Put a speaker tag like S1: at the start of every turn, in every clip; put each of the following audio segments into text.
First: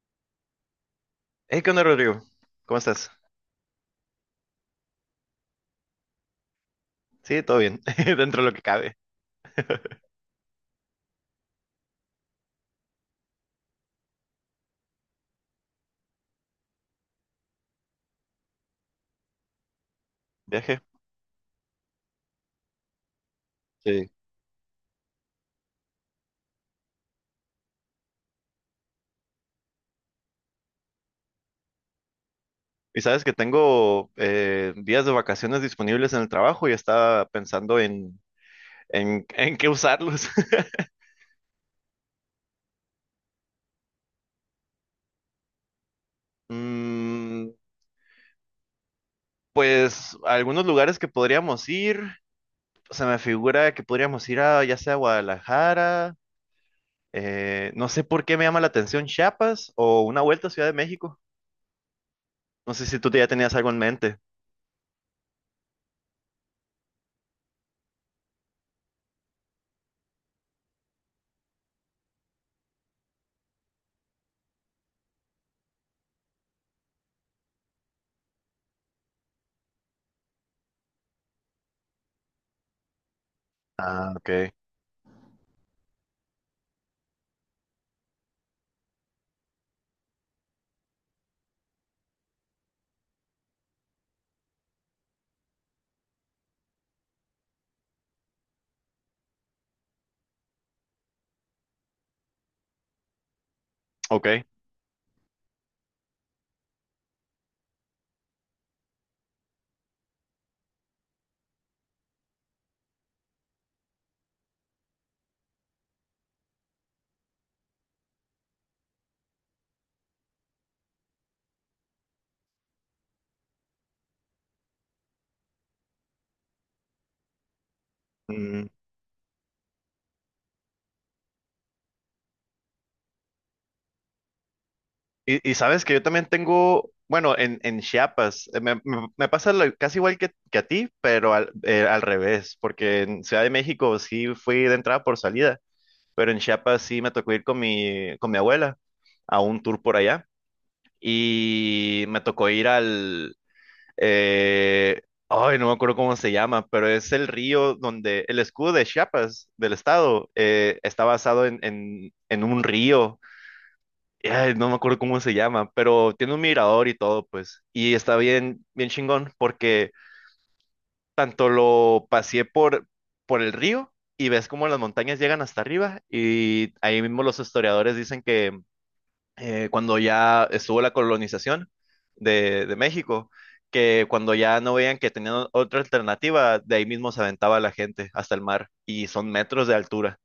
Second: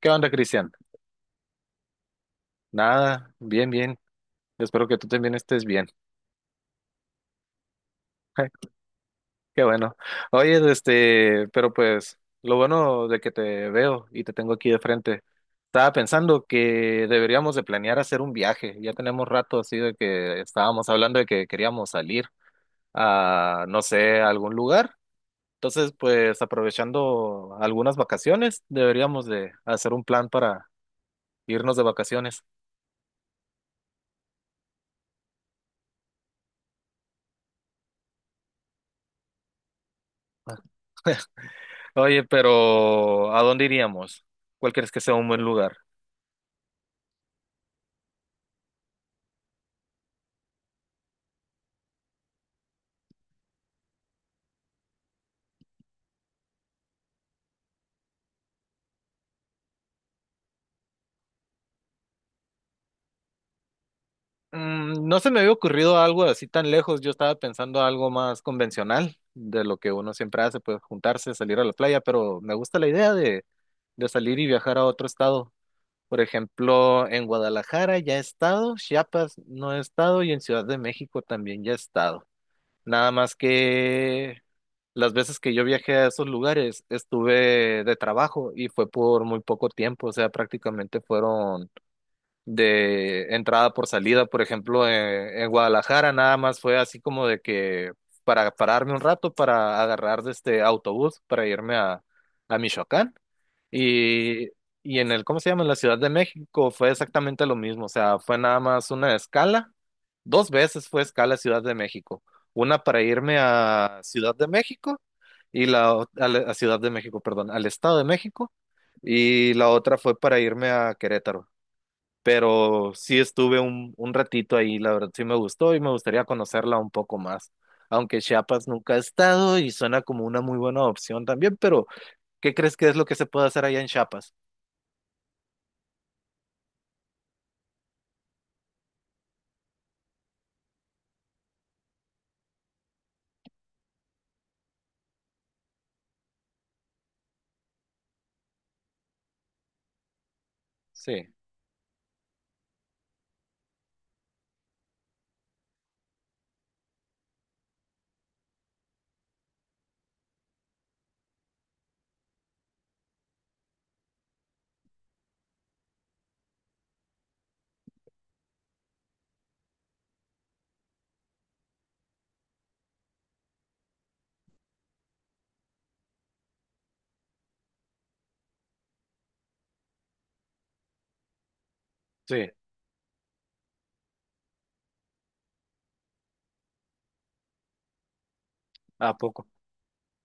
S1: ¿Qué onda, Cristian?
S2: Hey, ¿qué onda, Rodrigo? ¿Cómo estás?
S1: Nada, bien, bien. Espero que tú también estés bien.
S2: Sí, todo bien, dentro de lo que cabe.
S1: Qué bueno. Oye, pero pues lo bueno de que te veo y te tengo aquí de frente. Estaba pensando que deberíamos de planear hacer un viaje. Ya tenemos rato así de que
S2: Viaje.
S1: estábamos hablando de que queríamos salir a, no
S2: Sí.
S1: sé, a algún lugar. Entonces, pues aprovechando algunas vacaciones, deberíamos de hacer un plan para irnos de vacaciones.
S2: Y sabes que tengo días de vacaciones disponibles en el trabajo y estaba pensando en, en qué usarlos.
S1: Oye, pero ¿a dónde iríamos? ¿Cuál crees que sea un buen lugar?
S2: Mm, pues algunos lugares que podríamos ir, se me figura que podríamos ir a ya sea Guadalajara, no sé por qué me llama la atención Chiapas o una vuelta a Ciudad de México. No sé si tú ya tenías algo en mente.
S1: Mm, no se me había ocurrido algo así tan lejos. Yo estaba pensando algo más convencional de lo que uno siempre hace, pues juntarse, salir a la playa, pero me gusta la idea de salir y viajar a otro estado. Por ejemplo, en Guadalajara ya he estado, Chiapas no he estado y en Ciudad de México también ya he estado. Nada más
S2: Ah,
S1: que
S2: ok,
S1: las veces que yo viajé a esos lugares estuve de trabajo y fue por muy poco tiempo, o sea, prácticamente fueron de entrada por salida. Por ejemplo, Guadalajara nada más fue así como de que para pararme un rato para agarrar de este autobús para irme a Michoacán.
S2: ok.
S1: Y, y en el, ¿cómo se llama? En la Ciudad de México fue exactamente lo mismo, o sea, fue nada más una escala, dos veces fue escala Ciudad de México, una para irme a Ciudad de México y la o- a, la- a Ciudad de México, perdón, al Estado de México y la otra fue para irme a Querétaro, pero sí estuve un ratito ahí, la verdad sí me gustó y me gustaría conocerla un poco más. Aunque Chiapas nunca he estado y suena como una muy buena opción también, pero ¿qué crees que es lo que se puede hacer allá en Chiapas?
S2: Y sabes que yo también tengo, bueno, en Chiapas, me pasa lo- casi igual que a ti, pero al, al revés, porque en Ciudad de México sí fui de entrada por salida, pero en Chiapas sí me tocó ir con con mi abuela a un tour por allá
S1: Sí,
S2: y me tocó ir al, eh, ay, no me acuerdo cómo se llama, pero es el río donde el escudo de Chiapas, del estado, está basado en, en un río. Ay, no me acuerdo cómo se llama, pero tiene un mirador y todo, pues. Y está bien, bien chingón, porque tanto lo paseé por el río y ves cómo las montañas llegan hasta arriba. Y ahí mismo los historiadores dicen que cuando ya estuvo la colonización
S1: sí,
S2: de México, que cuando ya no veían que tenían otra alternativa, de ahí mismo se aventaba la gente hasta el mar. Y
S1: a
S2: son
S1: poco,
S2: metros de altura.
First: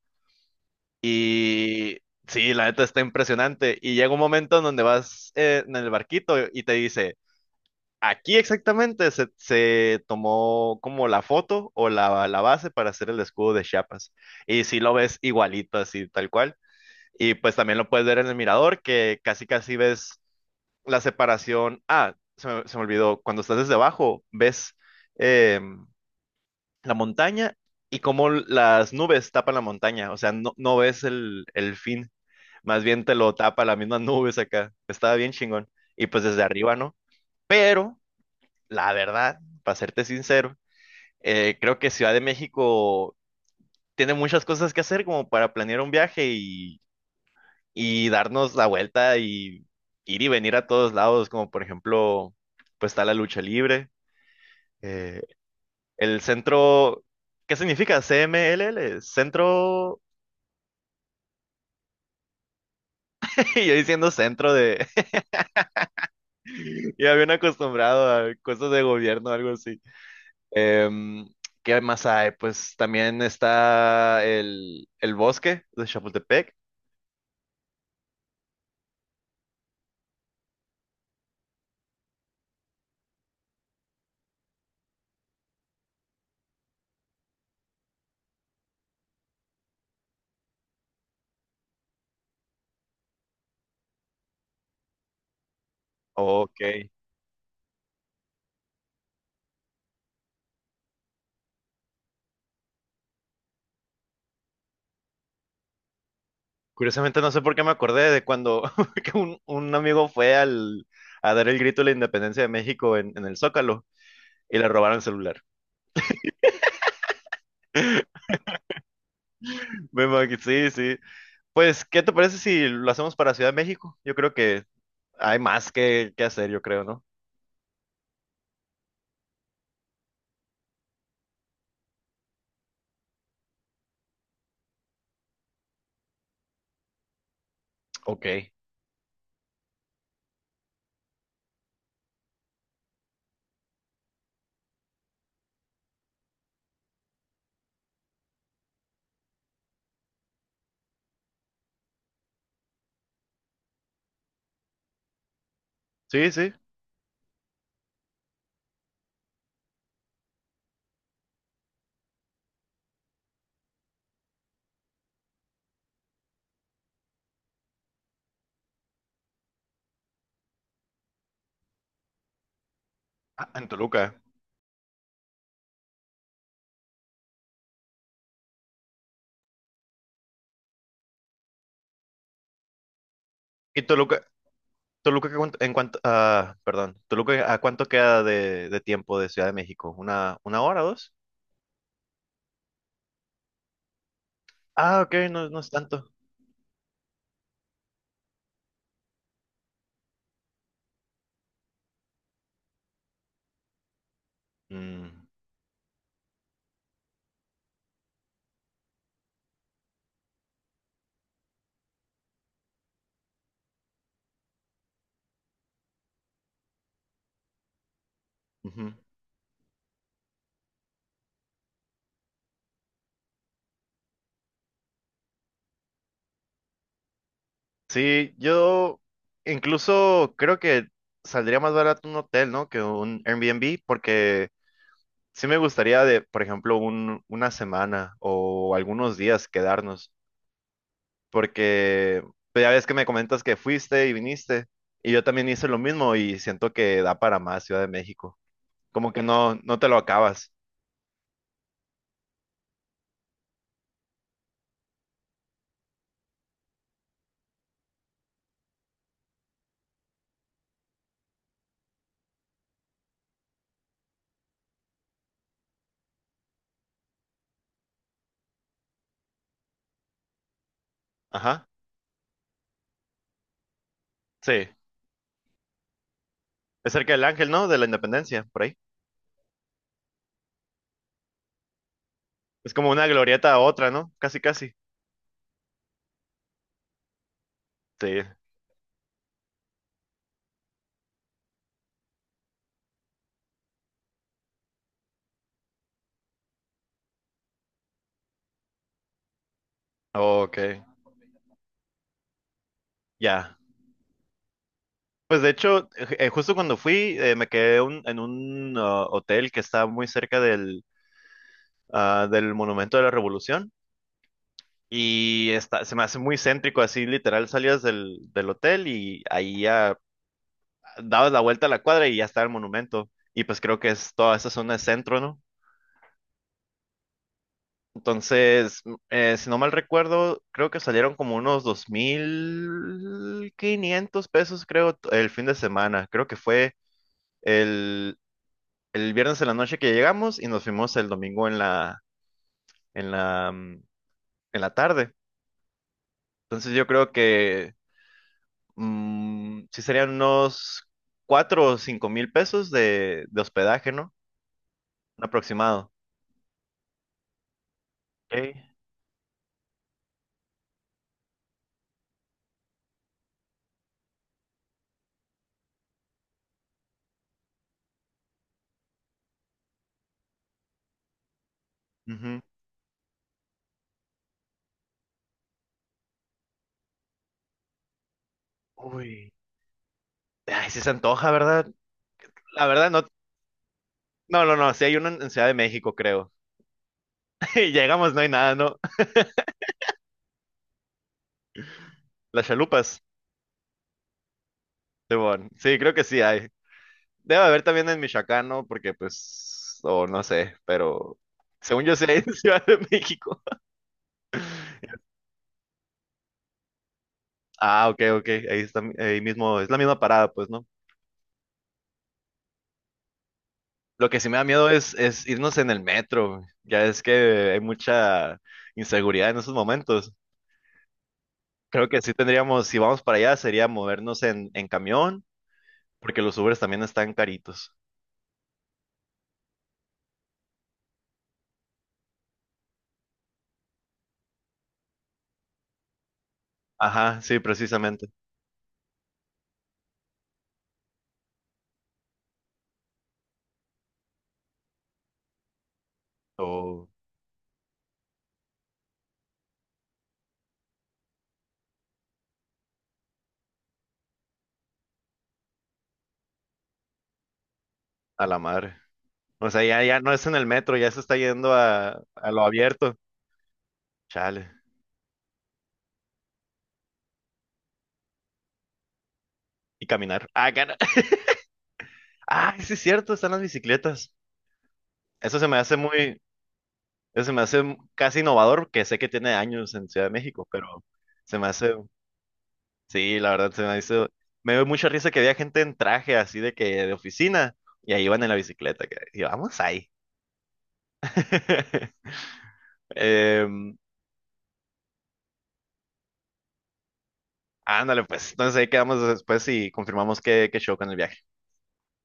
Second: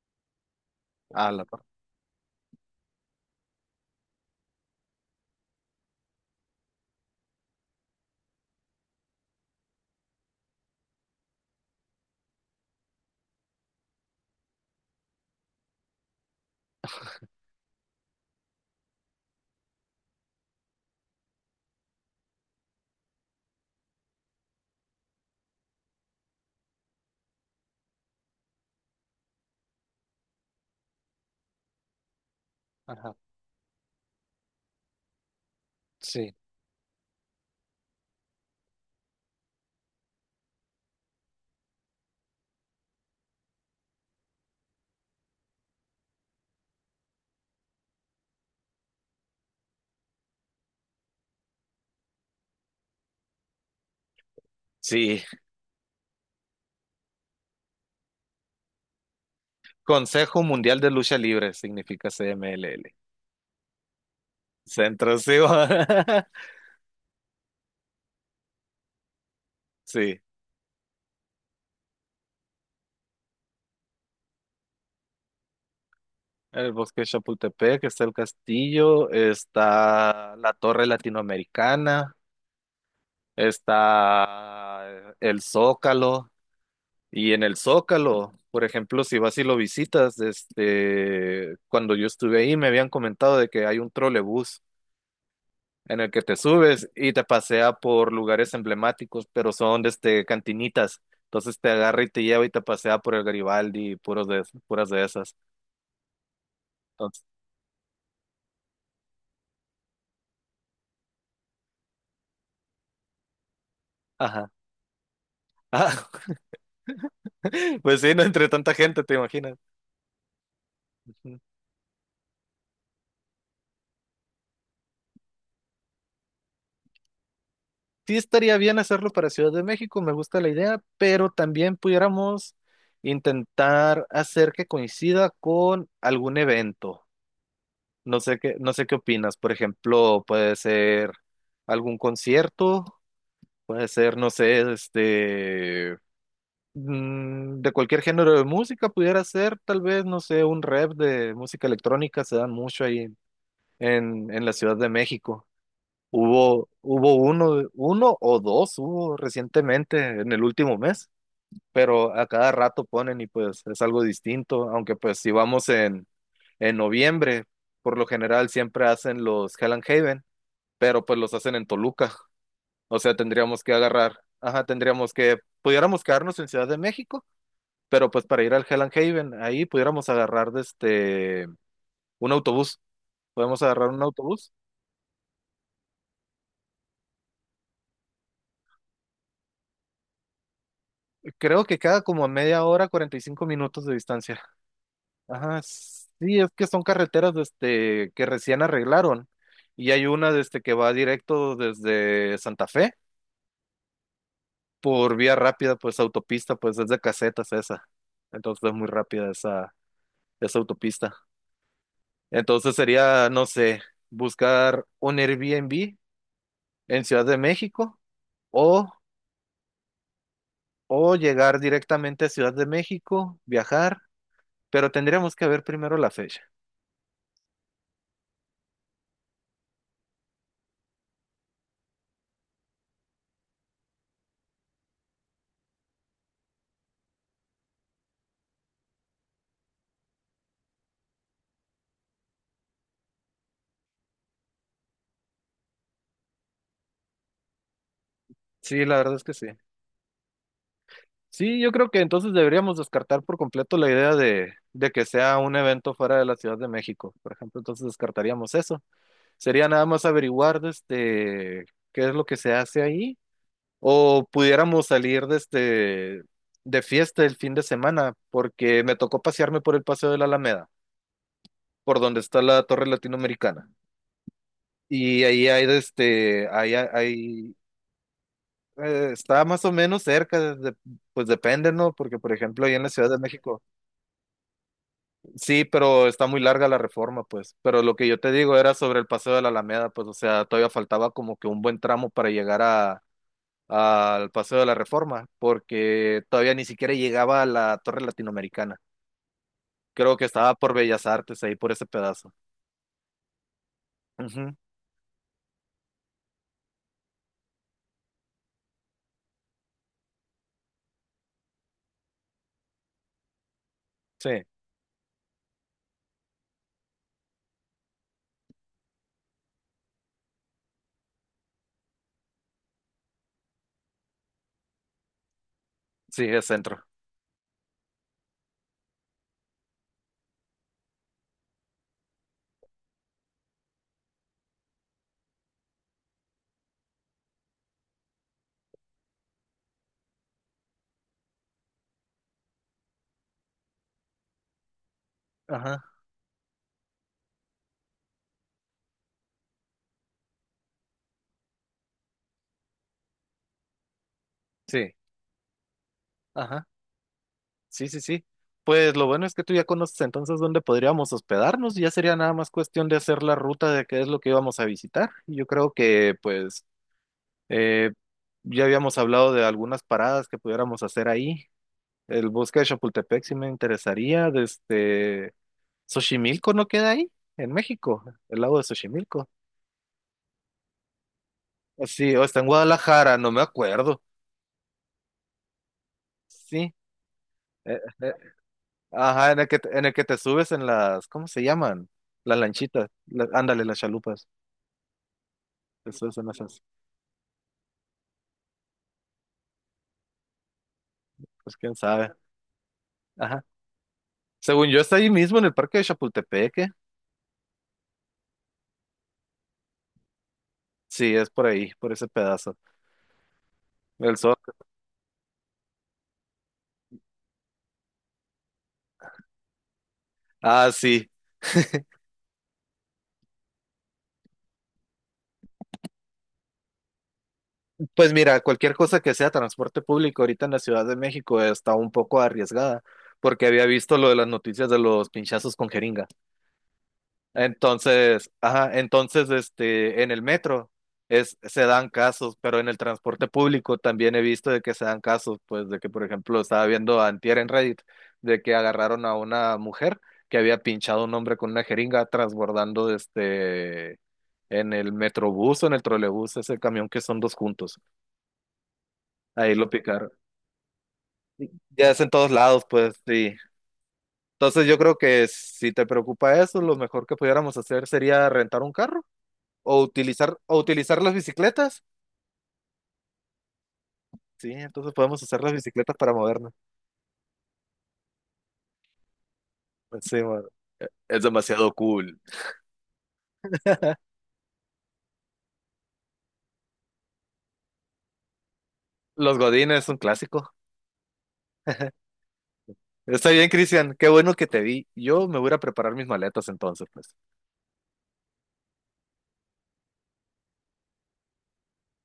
S1: a la par.
S2: Y sí, la neta está impresionante. Y llega un momento en donde vas en el barquito y te dice, aquí exactamente se tomó como la foto o la base para hacer el escudo de Chiapas. Y si lo ves igualito, así tal cual. Y pues también lo puedes ver en el mirador, que casi casi ves la separación. Ah, se me olvidó. Cuando estás desde abajo, ves em, la montaña y cómo las nubes tapan la montaña. O sea, no, no ves el fin. Más bien te
S1: Ajá,
S2: lo tapa las mismas nubes acá. Estaba bien chingón. Y pues
S1: sí.
S2: desde arriba, ¿no? Pero, la verdad, para serte sincero, creo que Ciudad de México tiene muchas cosas que hacer como para planear un viaje y darnos la vuelta y ir y venir a todos lados, como por ejemplo, pues está la lucha libre. eh,
S1: Sí,
S2: el centro, ¿qué significa? CMLL, centro,
S1: Consejo Mundial de Lucha Libre significa CMLL.
S2: y yo diciendo centro de,
S1: Centro, sí.
S2: ya bien acostumbrado a cosas de gobierno, algo así.
S1: Sí,
S2: Em, ¿Qué más hay? Pues también está el bosque de Chapultepec.
S1: el Bosque de Chapultepec, está el castillo, está la Torre Latinoamericana, está el Zócalo. Y en el Zócalo, por ejemplo, si vas y lo visitas, cuando yo estuve ahí me habían comentado de que hay un trolebús en el que te
S2: Ok.
S1: subes y te pasea por lugares emblemáticos, pero son desde cantinitas. Entonces te agarra y te lleva y te pasea por el Garibaldi y puras de esas.
S2: Curiosamente
S1: Entonces,
S2: no sé por qué me acordé de cuando que un amigo fue al, a dar el grito de la independencia de México en el Zócalo
S1: ajá.
S2: y le robaron el celular.
S1: Ah, pues sí, no entre tanta gente, te imaginas.
S2: Me imagino, sí, sí.
S1: Ujú.
S2: Pues, ¿qué te parece si lo hacemos para Ciudad de México? Yo creo que hay más que hacer, yo creo, ¿no?
S1: Sí estaría bien hacerlo para Ciudad de México, me gusta la idea, pero también pudiéramos intentar hacer que coincida con algún evento.
S2: Ok.
S1: No sé qué opinas. Por ejemplo, puede ser algún concierto. Puede ser, no sé, mm, de cualquier género de música pudiera ser, tal vez, no sé, un rap de música electrónica, se dan mucho ahí en la Ciudad de México.
S2: Sí, sí.
S1: Hubo uno o dos, hubo recientemente en el último mes, pero a cada rato ponen y pues es algo distinto, aunque pues si vamos en noviembre, por lo general siempre hacen los Hell and Haven, pero pues los hacen en Toluca. O sea,
S2: Ah,
S1: tendríamos
S2: en
S1: que agarrar,
S2: Toluca.
S1: ajá, tendríamos que, pudiéramos quedarnos en Ciudad de México, pero pues para ir al Hell and Haven, ahí pudiéramos agarrar un autobús. Podemos
S2: ¿Y
S1: agarrar un
S2: Toluca,
S1: autobús.
S2: Toluca, ¿a cuánto- en cuanto, ah, perdón, Toluca, ¿a cuánto queda de tiempo de Ciudad de México? Una hora, o dos?
S1: Creo que queda como a media hora, 45 minutos de distancia.
S2: Ah, ok, no, no
S1: Ajá,
S2: es tanto.
S1: sí, es que son carreteras que recién arreglaron. Y hay una que va directo desde Santa Fe por
S2: Mm,
S1: vía rápida, pues autopista, pues es de casetas esa. Entonces es muy rápida esa autopista. Entonces sería, no sé, buscar un Airbnb en Ciudad de México o,
S2: ujú.
S1: o llegar directamente a Ciudad de México, viajar, pero tendríamos que ver primero la fecha.
S2: Sí, yo incluso creo que saldría más barato un hotel, ¿no? Que un Airbnb, porque sí me gustaría de, por ejemplo, una semana o algunos días quedarnos, porque pues, ya ves que me comentas que fuiste y viniste, y yo también hice lo mismo y siento que da para más Ciudad de México.
S1: Sí, la
S2: Como
S1: verdad es
S2: que
S1: que sí.
S2: no, no te lo acabas.
S1: Sí, yo creo que entonces deberíamos descartar por completo la idea de que sea un evento fuera de la Ciudad de México, por ejemplo, entonces descartaríamos eso. Sería nada más averiguar qué es lo que se hace ahí. O pudiéramos salir desde de fiesta el fin de semana, porque me tocó pasearme por el Paseo de la Alameda,
S2: Ajá,
S1: por donde está la Torre Latinoamericana.
S2: sí.
S1: Y ahí hay
S2: Es cerca del Ángel,
S1: hay,
S2: ¿no? De la Independencia, por ahí.
S1: está más o menos cerca, pues depende, ¿no? Porque, por ejemplo, ahí
S2: Es
S1: en la
S2: como una
S1: Ciudad de
S2: glorieta a
S1: México,
S2: otra, ¿no? Casi, casi.
S1: sí, pero está muy larga la reforma, pues. Pero lo que
S2: Sí.
S1: yo te digo era sobre el Paseo de la Alameda, pues, o sea, todavía faltaba como que un buen tramo para llegar al Paseo de la Reforma, porque todavía ni siquiera llegaba a la Torre Latinoamericana. Creo que estaba
S2: Ok,
S1: por Bellas Artes, ahí por ese pedazo.
S2: ya.
S1: Ujú,
S2: Pues de hecho, justo cuando fui, me quedé un- en un hotel que está muy cerca del, del Monumento de la Revolución.
S1: sí,
S2: Y está, se me hace muy céntrico, así literal salías del hotel y ahí ya dabas la vuelta a la cuadra y ya está el monumento. Y pues creo que es toda esa zona es centro, ¿no?
S1: sí, es centro.
S2: Entonces, si no mal recuerdo, creo que salieron como unos 2,500 pesos, creo, t- el fin de semana. Creo que fue el, el viernes en la noche que llegamos y nos fuimos el domingo en la, mm, en la tarde.
S1: Ajá,
S2: Entonces, yo creo que sí serían unos 4 o 5,000 pesos de hospedaje, ¿no?
S1: sí,
S2: Un aproximado.
S1: ajá, sí, sí, sí.
S2: Ok.
S1: Pues lo bueno es que tú ya conoces entonces dónde podríamos hospedarnos, ya sería nada más cuestión de hacer la ruta de qué es lo que íbamos a visitar. Y yo creo que pues eh, ya habíamos hablado de algunas paradas que pudiéramos hacer ahí. El
S2: Ujú.
S1: bosque de Chapultepec sí me interesaría, desde Xochimilco no queda ahí, en México, el lago de Xochimilco.
S2: Uy. Ay, sí se antoja, ¿verdad?
S1: Sí, o está en
S2: La verdad, no.
S1: Guadalajara, no me acuerdo.
S2: No, no, no, sí hay uno en Ciudad de México, creo.
S1: Sí,
S2: Y
S1: eh, eh,
S2: llegamos, no hay nada, ¿no?
S1: ajá, en en el que te subes en las, ¿cómo se llaman? Las
S2: Las
S1: lanchitas,
S2: chalupas,
S1: ándale, las chalupas.
S2: Simón. Sí,
S1: Te
S2: creo que
S1: subes
S2: sí
S1: en
S2: hay.
S1: esas,
S2: Debe haber también en Michoacán, ¿no? Porque, pues, o no sé, pero
S1: pues quién
S2: según yo sí
S1: sabe.
S2: hay en Ciudad de México.
S1: Ajá. Según yo, está ahí mismo en el parque de Chapultepec. ¿Eh?
S2: Ah, ok, ok. Ahí está, ahí mismo, es la misma parada, pues, ¿no?
S1: Sí, es por ahí, por ese pedazo.
S2: Lo
S1: El
S2: que sí
S1: sol.
S2: me da miedo es irnos en el metro. Ya es que hay mucha inseguridad en esos momentos.
S1: Ah, sí.
S2: Creo que sí tendríamos, si vamos para allá, sería movernos en camión, porque los Ubers también están caritos.
S1: Pues mira, cualquier cosa que sea transporte público ahorita en la Ciudad de México está un poco arriesgada, porque había visto lo de las noticias de los pinchazos con jeringas.
S2: Ajá, sí, precisamente.
S1: Entonces, ajá, entonces, en el metro es, se dan casos, pero en el transporte público también he visto de que se dan casos, pues de que, por ejemplo, estaba
S2: O
S1: viendo antier en Reddit de que agarraron a una mujer que había pinchado a un hombre con una jeringa transbordando en el metrobús o en el trolebús, ese camión que son dos juntos.
S2: a la madre. O
S1: Ahí
S2: sea,
S1: lo
S2: ya, ya
S1: picaron.
S2: no es en el metro, ya se está yendo
S1: Ya es en todos
S2: a lo
S1: lados,
S2: abierto.
S1: pues sí.
S2: Chale.
S1: Entonces yo creo que si te preocupa eso, lo mejor que pudiéramos hacer sería rentar un carro.
S2: Y caminar. Ah,
S1: O
S2: cara.
S1: utilizar las bicicletas.
S2: Ah, sí es cierto, están las bicicletas.
S1: Sí, entonces podemos
S2: Eso
S1: usar
S2: se
S1: las
S2: me hace
S1: bicicletas para
S2: muy,
S1: movernos.
S2: eso se me hace m- casi innovador, que sé que tiene años en Ciudad de
S1: Sí,
S2: México,
S1: bueno,
S2: pero
S1: es
S2: se me
S1: demasiado
S2: hace,
S1: cool.
S2: sí, la verdad, se me hizo, me dio mucha risa que había gente en traje así de que de oficina y ahí iban en la bicicleta. Que- Y
S1: Los
S2: vamos
S1: godines es
S2: ahí.
S1: un clásico. Está bien,
S2: Em,
S1: Cristian. Qué bueno que te vi. Yo me voy a ir a preparar mis maletas entonces, pues.
S2: ándale, pues, entonces ahí quedamos después y confirmamos qué, qué show con el viaje.